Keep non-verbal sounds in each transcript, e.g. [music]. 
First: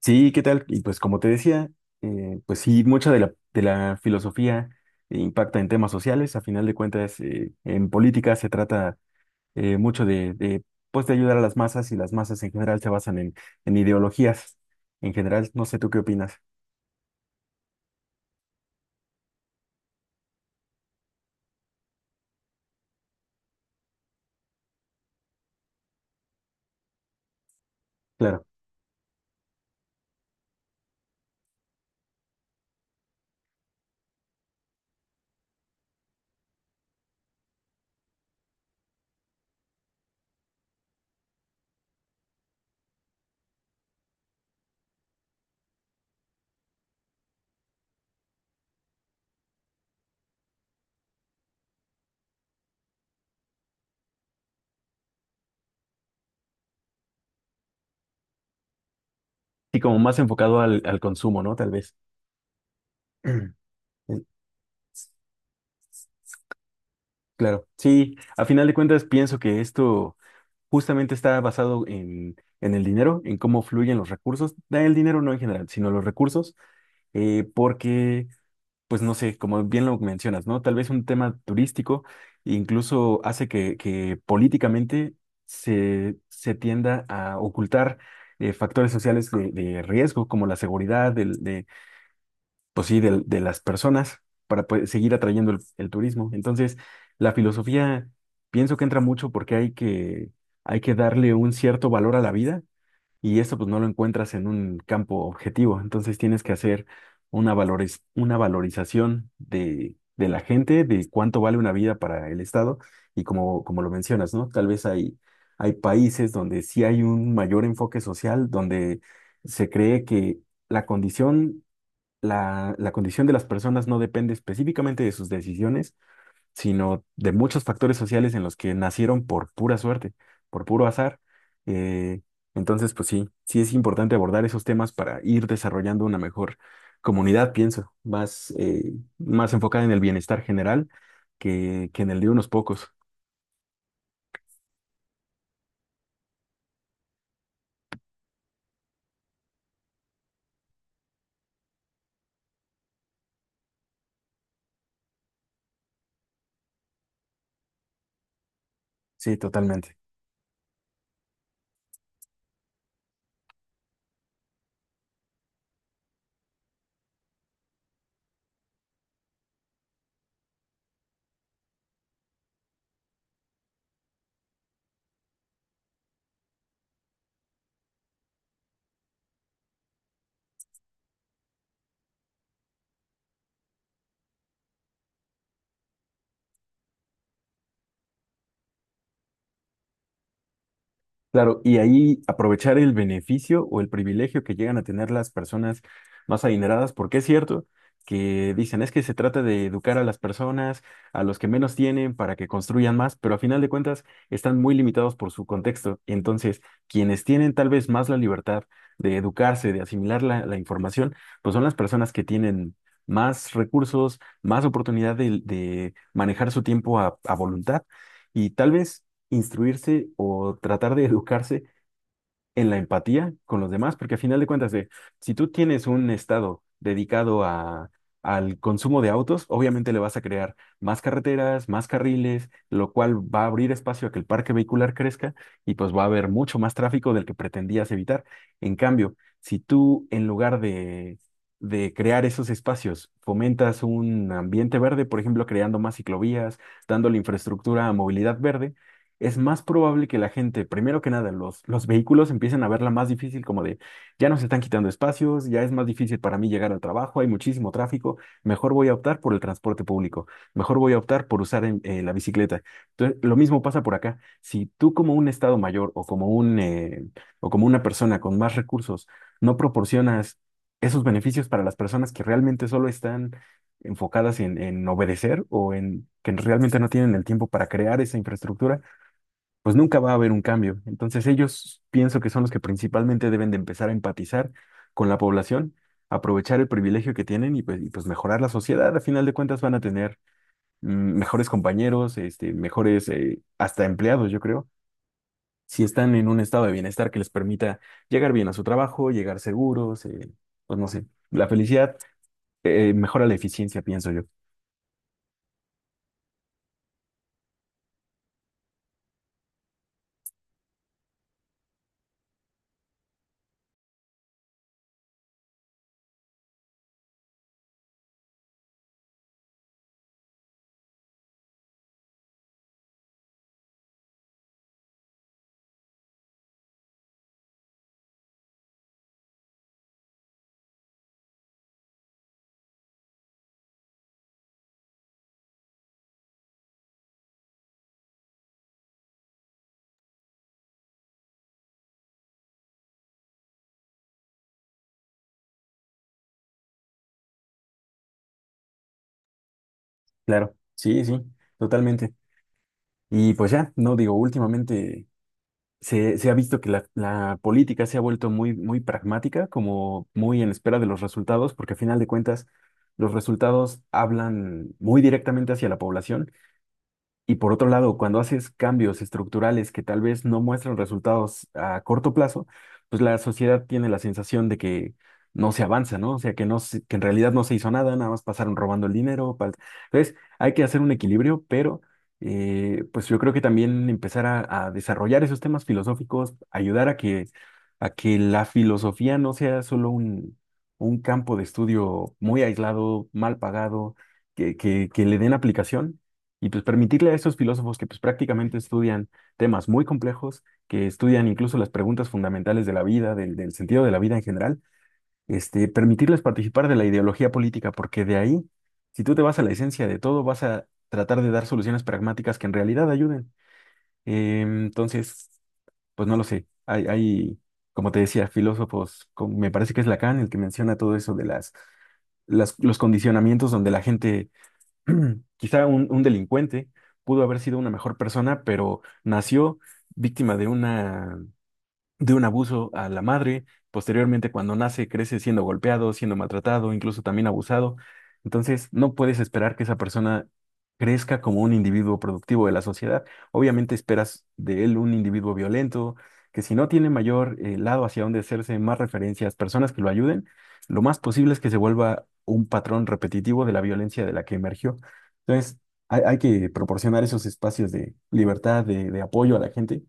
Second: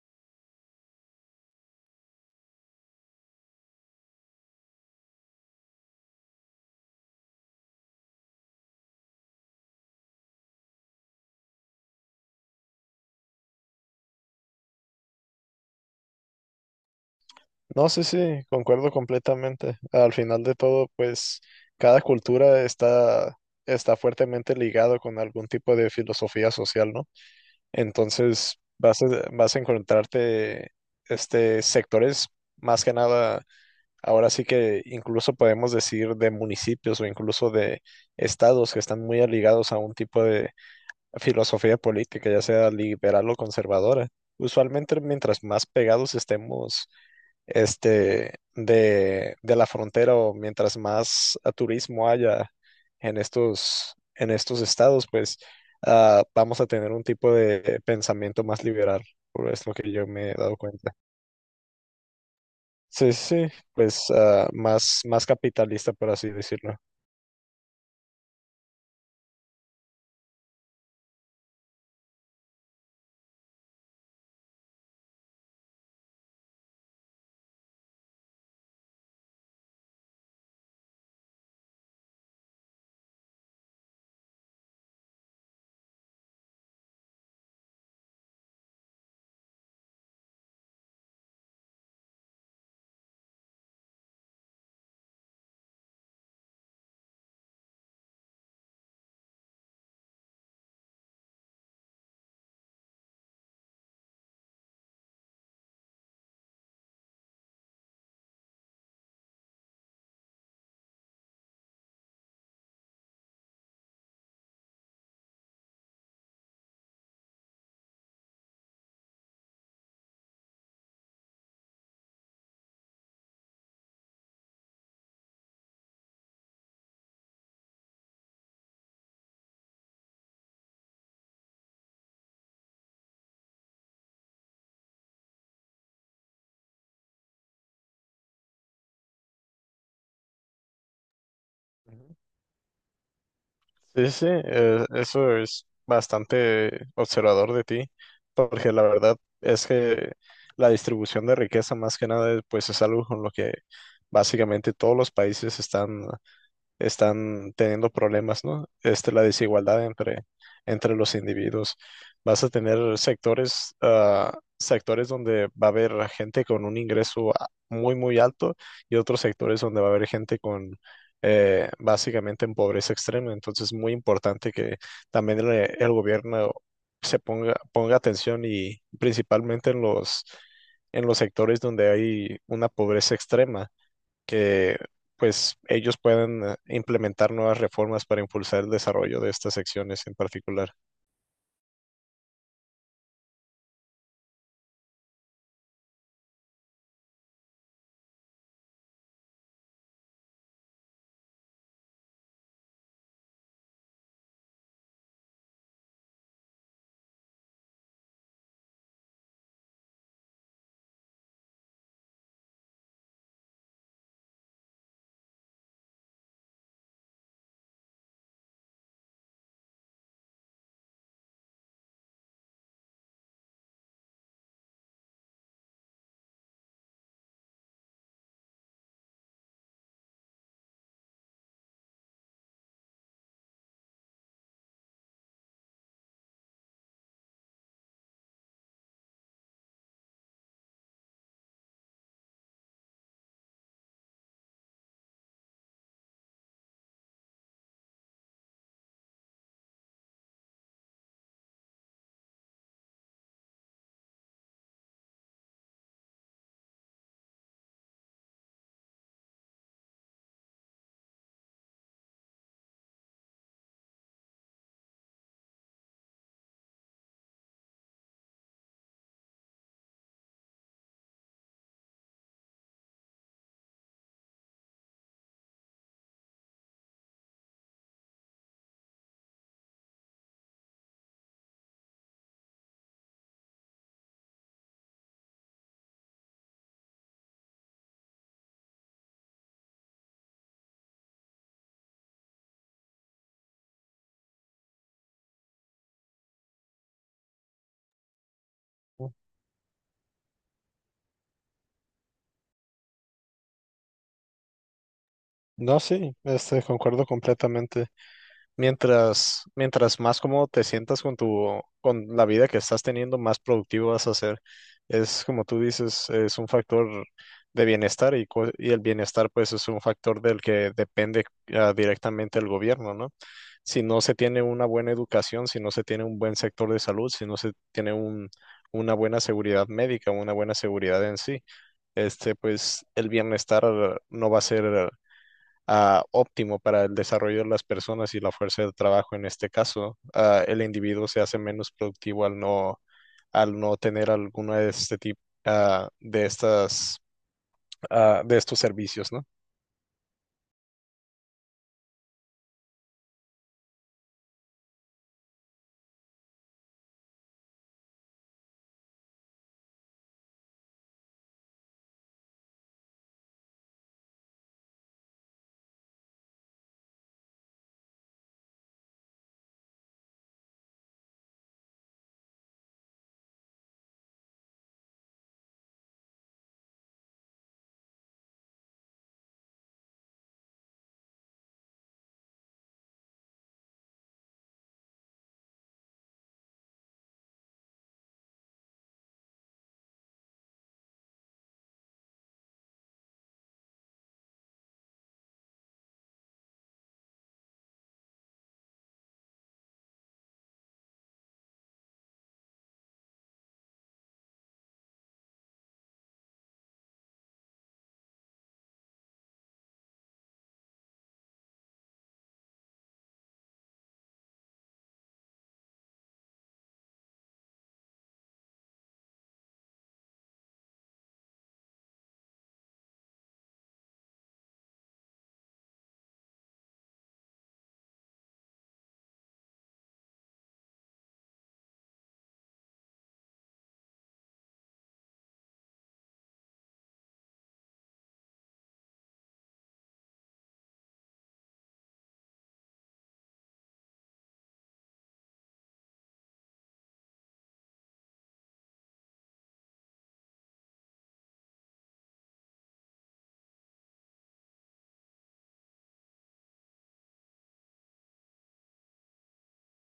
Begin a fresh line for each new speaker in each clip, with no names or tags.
Sí, ¿qué tal? Y pues como te decía, pues sí, mucha de la filosofía impacta en temas sociales. A final de cuentas, en política se trata eh, mucho de, de, pues de ayudar a las masas y las masas en general se basan en ideologías. En general, no sé tú qué opinas.
No, sí, sí, concuerdo completamente. Al final de todo, pues cada está fuertemente ligado con algún tipo de filosofía social, ¿no?
Claro.
Entonces vas a, vas a encontrarte sectores, más que nada, ahora sí que incluso podemos decir de municipios o incluso de estados que están muy ligados a un tipo de filosofía política, ya sea liberal o conservadora. Usualmente, mientras más pegados estemos de la frontera o mientras más turismo haya en en estos estados, pues vamos a tener un tipo de pensamiento más liberal, por es lo
Y
que
como
yo
más
me he dado
enfocado
cuenta.
al consumo, ¿no? Tal vez.
Sí, sí, sí,
[clears throat] Eh,
pues más, más capitalista, por así decirlo.
Claro. Sí, a final de cuentas pienso que esto justamente está basado en el dinero, en cómo fluyen los recursos. Da El dinero no en general, sino los recursos eh, porque, pues no sé, como bien lo mencionas, ¿no? Tal vez un tema turístico incluso hace que políticamente se tienda a ocultar factores sociales de riesgo, como la seguridad pues sí, las personas, para pues, seguir atrayendo el turismo. Entonces, la filosofía pienso que entra mucho porque hay que darle un cierto valor a la vida y eso pues no lo encuentras en un campo objetivo. Entonces tienes que hacer una valorización de la gente, de cuánto vale una vida para el Estado y como, como lo mencionas, ¿no? Tal vez hay países donde sí hay un mayor enfoque social, donde se cree que la condición, la condición de las personas no depende específicamente de sus decisiones, sino de muchos factores sociales en los que nacieron por pura suerte, por puro azar. Eh, entonces, pues sí, sí es importante abordar esos temas para ir desarrollando una mejor comunidad, pienso, más, más enfocada en el bienestar general que en el de unos pocos.
Sí, sí, eso es bastante observador de ti, porque la verdad es que la distribución de riqueza más que nada, pues es algo con lo que básicamente todos los países están teniendo problemas, ¿no? Este, la
Sí, totalmente.
entre los individuos. Vas a tener sectores, sectores donde va a haber gente con un muy, muy alto y otros sectores donde va a haber gente con básicamente en pobreza extrema. Entonces es muy importante que también el gobierno ponga atención y principalmente en en los sectores donde hay una pobreza extrema que pues ellos puedan implementar nuevas reformas para impulsar el desarrollo de estas secciones en particular.
Claro, y ahí aprovechar el beneficio o el privilegio que llegan a tener las personas más adineradas, porque es cierto que dicen es que se trata de educar a las personas, a los que menos tienen, para que construyan más, pero a final de cuentas están muy limitados por su contexto. Entonces, quienes tienen tal vez más la libertad de educarse, de asimilar la información, pues son las personas que tienen más recursos, más oportunidad de manejar su tiempo a voluntad. Y tal vez instruirse o tratar de educarse en la empatía con los demás, porque a final de cuentas, de, si tú tienes un estado dedicado al consumo de autos, obviamente le vas a crear más carreteras, más carriles, lo cual va a abrir espacio a que el parque vehicular crezca y pues va a haber mucho más tráfico del que pretendías evitar. En cambio, si tú en lugar de crear esos espacios, fomentas un ambiente verde, por ejemplo, creando más ciclovías, dando la infraestructura a movilidad verde, es más probable que la gente, primero que nada, los vehículos empiecen a verla más difícil, como de, ya nos están quitando espacios, ya es más difícil para mí llegar al trabajo, hay muchísimo tráfico, mejor voy a optar por el transporte público, mejor voy a optar por usar la bicicleta. Entonces, lo mismo pasa por acá. Si tú como un estado mayor o como o como una persona con más recursos no proporcionas esos beneficios para las personas que realmente solo están enfocadas en obedecer o en que realmente no tienen el tiempo para crear esa infraestructura, pues nunca va a haber un cambio. Entonces ellos pienso que son los que principalmente deben de empezar a empatizar con la población, aprovechar el privilegio que tienen y, pues, mejorar la sociedad. A final de cuentas van a tener mm, mejores compañeros, este, mejores hasta empleados, yo creo, si están en un estado de bienestar que les permita llegar bien a su trabajo, llegar seguros, pues no sé, la felicidad mejora la eficiencia, pienso yo.
No, sí, este, concuerdo completamente. Mientras más cómodo te sientas con con la vida que estás teniendo, más productivo vas a ser. Es como tú dices, es un factor de bienestar y el bienestar pues es un factor del que depende directamente el gobierno, ¿no? Si no se tiene una buena educación, si no se tiene un buen sector de salud, si no se tiene una buena seguridad médica, una buena seguridad en sí, este pues el bienestar no va a ser óptimo para el desarrollo de las personas y la fuerza de trabajo en este caso. El individuo se hace menos productivo al no tener alguno de este tipo de estas de estos servicios, ¿no?
Claro, sí, sí, totalmente. Y pues ya, no digo, últimamente se ha visto que la política se ha vuelto muy, muy pragmática, como muy en espera de los resultados, porque a final de cuentas los resultados hablan muy directamente hacia la población y por otro lado, cuando haces cambios estructurales que tal vez no muestran resultados a corto plazo, pues la sociedad tiene la sensación de que no se avanza, ¿no? O sea, que en realidad no se hizo nada, nada más pasaron robando el dinero. Entonces, hay que hacer un equilibrio, pero pues yo creo que también empezar a desarrollar esos temas filosóficos, ayudar a a que la filosofía no sea solo un campo de estudio muy aislado, mal pagado, que le den aplicación y pues permitirle a estos filósofos que pues prácticamente estudian temas muy complejos, que estudian incluso las preguntas fundamentales de la vida, del sentido de la vida en general, este, permitirles participar de la ideología política, porque de ahí, si tú te vas a la esencia de todo, vas a tratar de dar soluciones pragmáticas que en realidad ayuden. Entonces, pues no lo sé, hay, como te decía, filósofos, como me parece que es Lacan el que menciona todo eso de los condicionamientos donde la gente [clears throat] Quizá un delincuente pudo haber sido una mejor persona, pero nació víctima de una de un abuso a la madre. Posteriormente, cuando nace, crece siendo golpeado, siendo maltratado, incluso también abusado. Entonces, no puedes esperar que esa persona crezca como un individuo productivo de la sociedad. Obviamente esperas de él un individuo violento, que si no tiene mayor lado hacia donde hacerse, más referencias, personas que lo ayuden, lo más posible es que se vuelva un patrón repetitivo de la violencia de la que emergió. Entonces, hay que proporcionar esos espacios de libertad, de apoyo a la gente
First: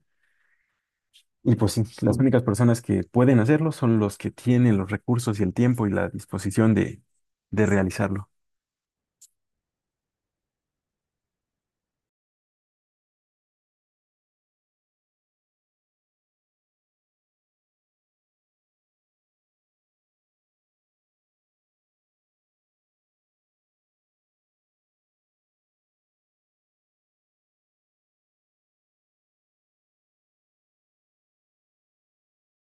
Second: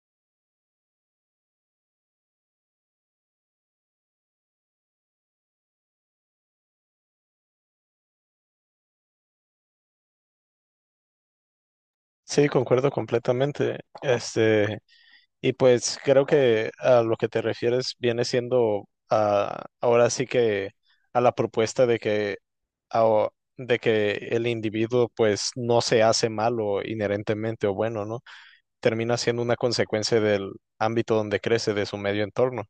y pues sí, las únicas personas que pueden hacerlo son los que tienen los recursos y el tiempo y la disposición de realizarlo.
Sí, concuerdo completamente. Este, y pues creo que a lo que te refieres viene siendo ahora sí que a la propuesta de que ao- de que el individuo pues no se hace malo inherentemente o bueno, ¿no? Termina siendo una consecuencia del ámbito donde crece, de su medio entorno.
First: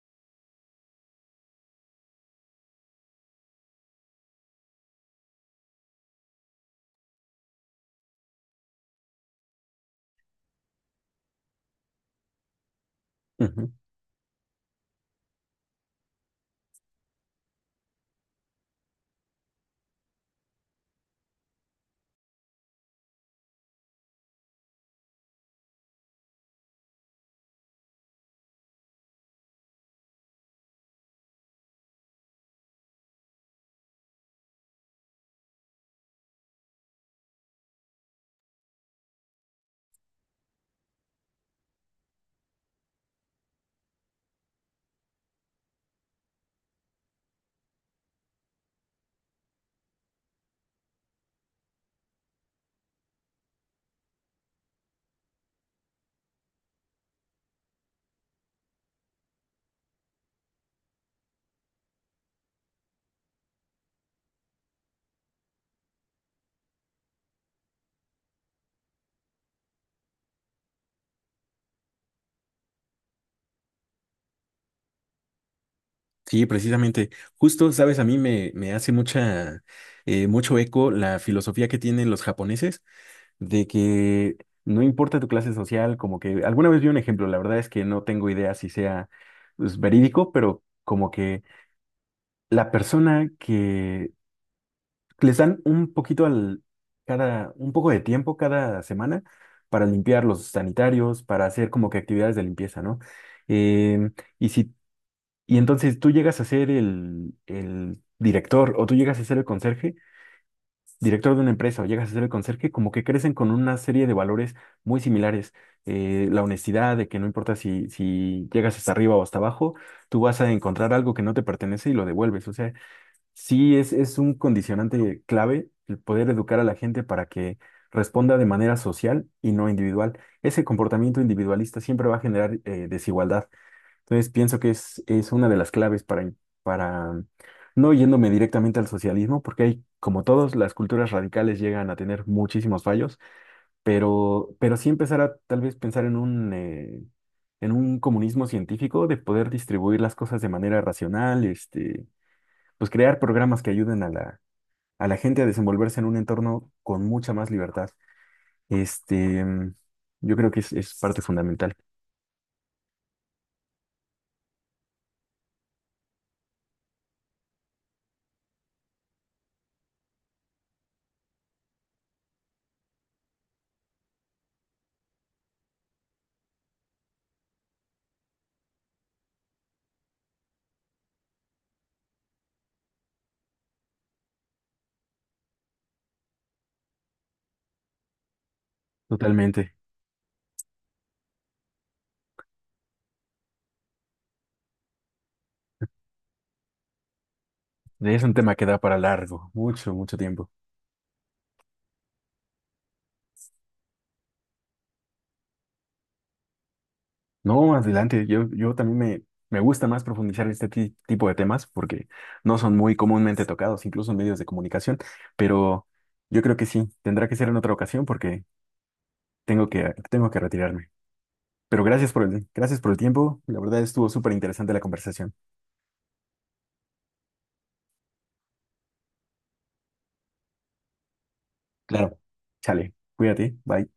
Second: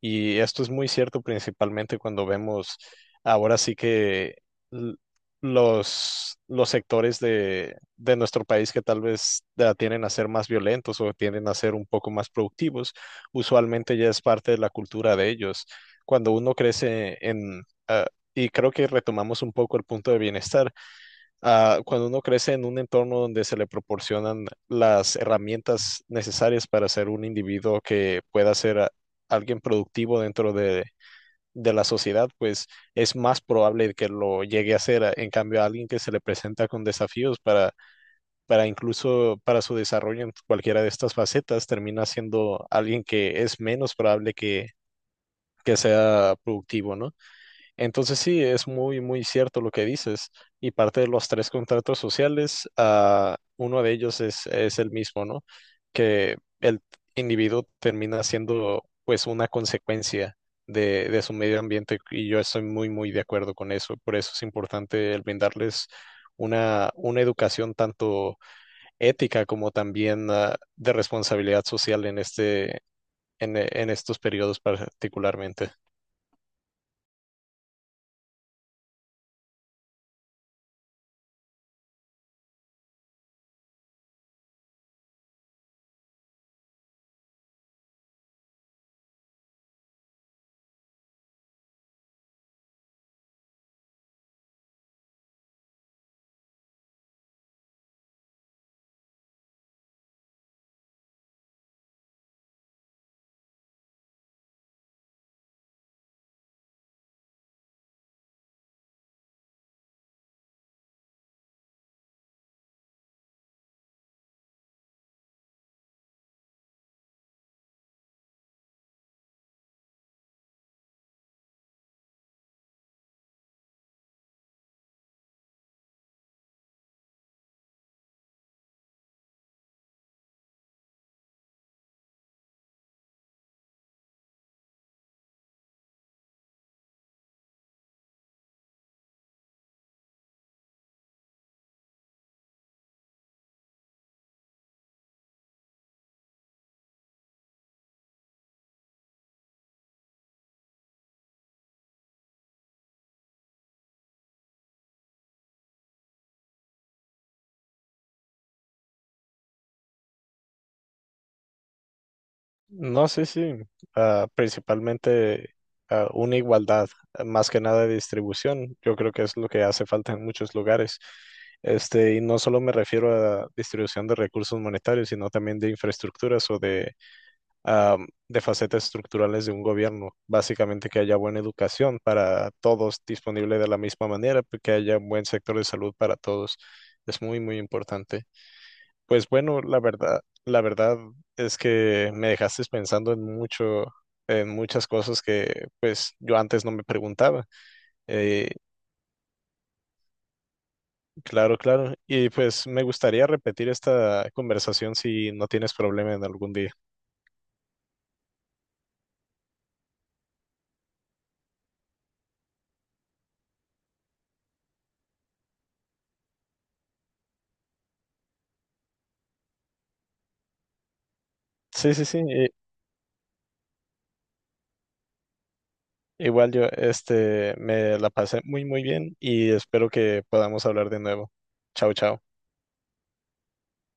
Y esto es muy cierto principalmente cuando vemos ahora sí que l- los sectores de nuestro país que tal vez tienden a ser más violentos o tienden a ser un poco más productivos,
Ujú.
usualmente ya es parte de la cultura de ellos. Cuando uno crece en... y creo que retomamos un poco el punto de bienestar, cuando uno crece en un entorno donde se le proporcionan las herramientas necesarias para ser un individuo que pueda alguien productivo dentro de la sociedad, pues es más probable que lo llegue a ser. En cambio, a alguien que se le presenta con desafíos para incluso para su desarrollo en cualquiera de estas facetas, termina siendo alguien que es menos probable que sea productivo, ¿no? Entonces sí, es muy, muy cierto lo que dices. Y parte de los tres contratos sociales, ah, uno de ellos es el mismo, ¿no? Que el individuo termina siendo pues una consecuencia de su medio ambiente y yo estoy muy, muy de acuerdo con eso. Por eso es importante el brindarles una educación tanto ética como también de responsabilidad social en en estos periodos particularmente.
Sí, precisamente. Justo, sabes, me hace mucha, mucho eco la filosofía que tienen los japoneses de que no importa tu clase social, como que alguna vez vi un ejemplo, la verdad es que no tengo idea si sea pues, verídico, pero como que la persona que les dan un poquito al, cada, un poco de tiempo cada semana para limpiar los sanitarios, para hacer como que actividades de limpieza, ¿no? Em, y si, y entonces tú llegas a ser el director o tú llegas a ser el conserje, director de una empresa o llegas a ser el conserje, como que crecen con una serie de valores muy similares. La honestidad, de que no importa si, si llegas hasta arriba o hasta abajo, tú vas a encontrar algo que no te pertenece y lo devuelves. O sea, sí, es un condicionante clave el poder educar a la gente para que responda de manera social y no individual. Ese comportamiento individualista siempre va a generar desigualdad. Entonces, pienso que es una de las claves para, para, mm, no yéndome directamente al socialismo, porque hay, como todos, las culturas radicales llegan a tener muchísimos fallos, pero sí empezar a tal vez pensar en en un comunismo científico de poder distribuir las cosas de manera racional, este pues crear programas que ayuden a a la gente a desenvolverse en un entorno con mucha más libertad. Este, mm, yo creo que es parte fundamental,
No, sí, sí. Ah, principalmente ah, una igualdad, ah, más que nada de distribución. Yo creo que es lo que hace falta en muchos lugares. Este, y no solo me refiero a distribución de recursos monetarios, sino también de infraestructuras ah, de facetas estructurales de un gobierno. Básicamente que haya buena educación para todos disponible de la misma manera, que haya un buen sector de salud para todos. Es muy, muy importante. Pues bueno,
totalmente.
la verdad es que me dejaste pensando en mucho, en muchas cosas que pues yo antes no me preguntaba.
Es un
Eh,
tema que da para largo, mucho, mucho tiempo.
claro, claro. Y pues me gustaría repetir esta conversación si no tienes problema en algún día.
No, más adelante, yo también me gusta más profundizar en este tipo de temas porque no son muy comúnmente tocados, incluso en medios de comunicación, pero yo creo que sí, tendrá que ser en otra ocasión porque tengo que retirarme. Pero
Sí, sí, sí.
gracias por el tiempo, la verdad estuvo súper interesante la conversación.
Igual yo, este, me la pasé muy, muy bien y espero que podamos hablar de nuevo. Chao,
Claro.
chao.
Chale, cuídate, bye.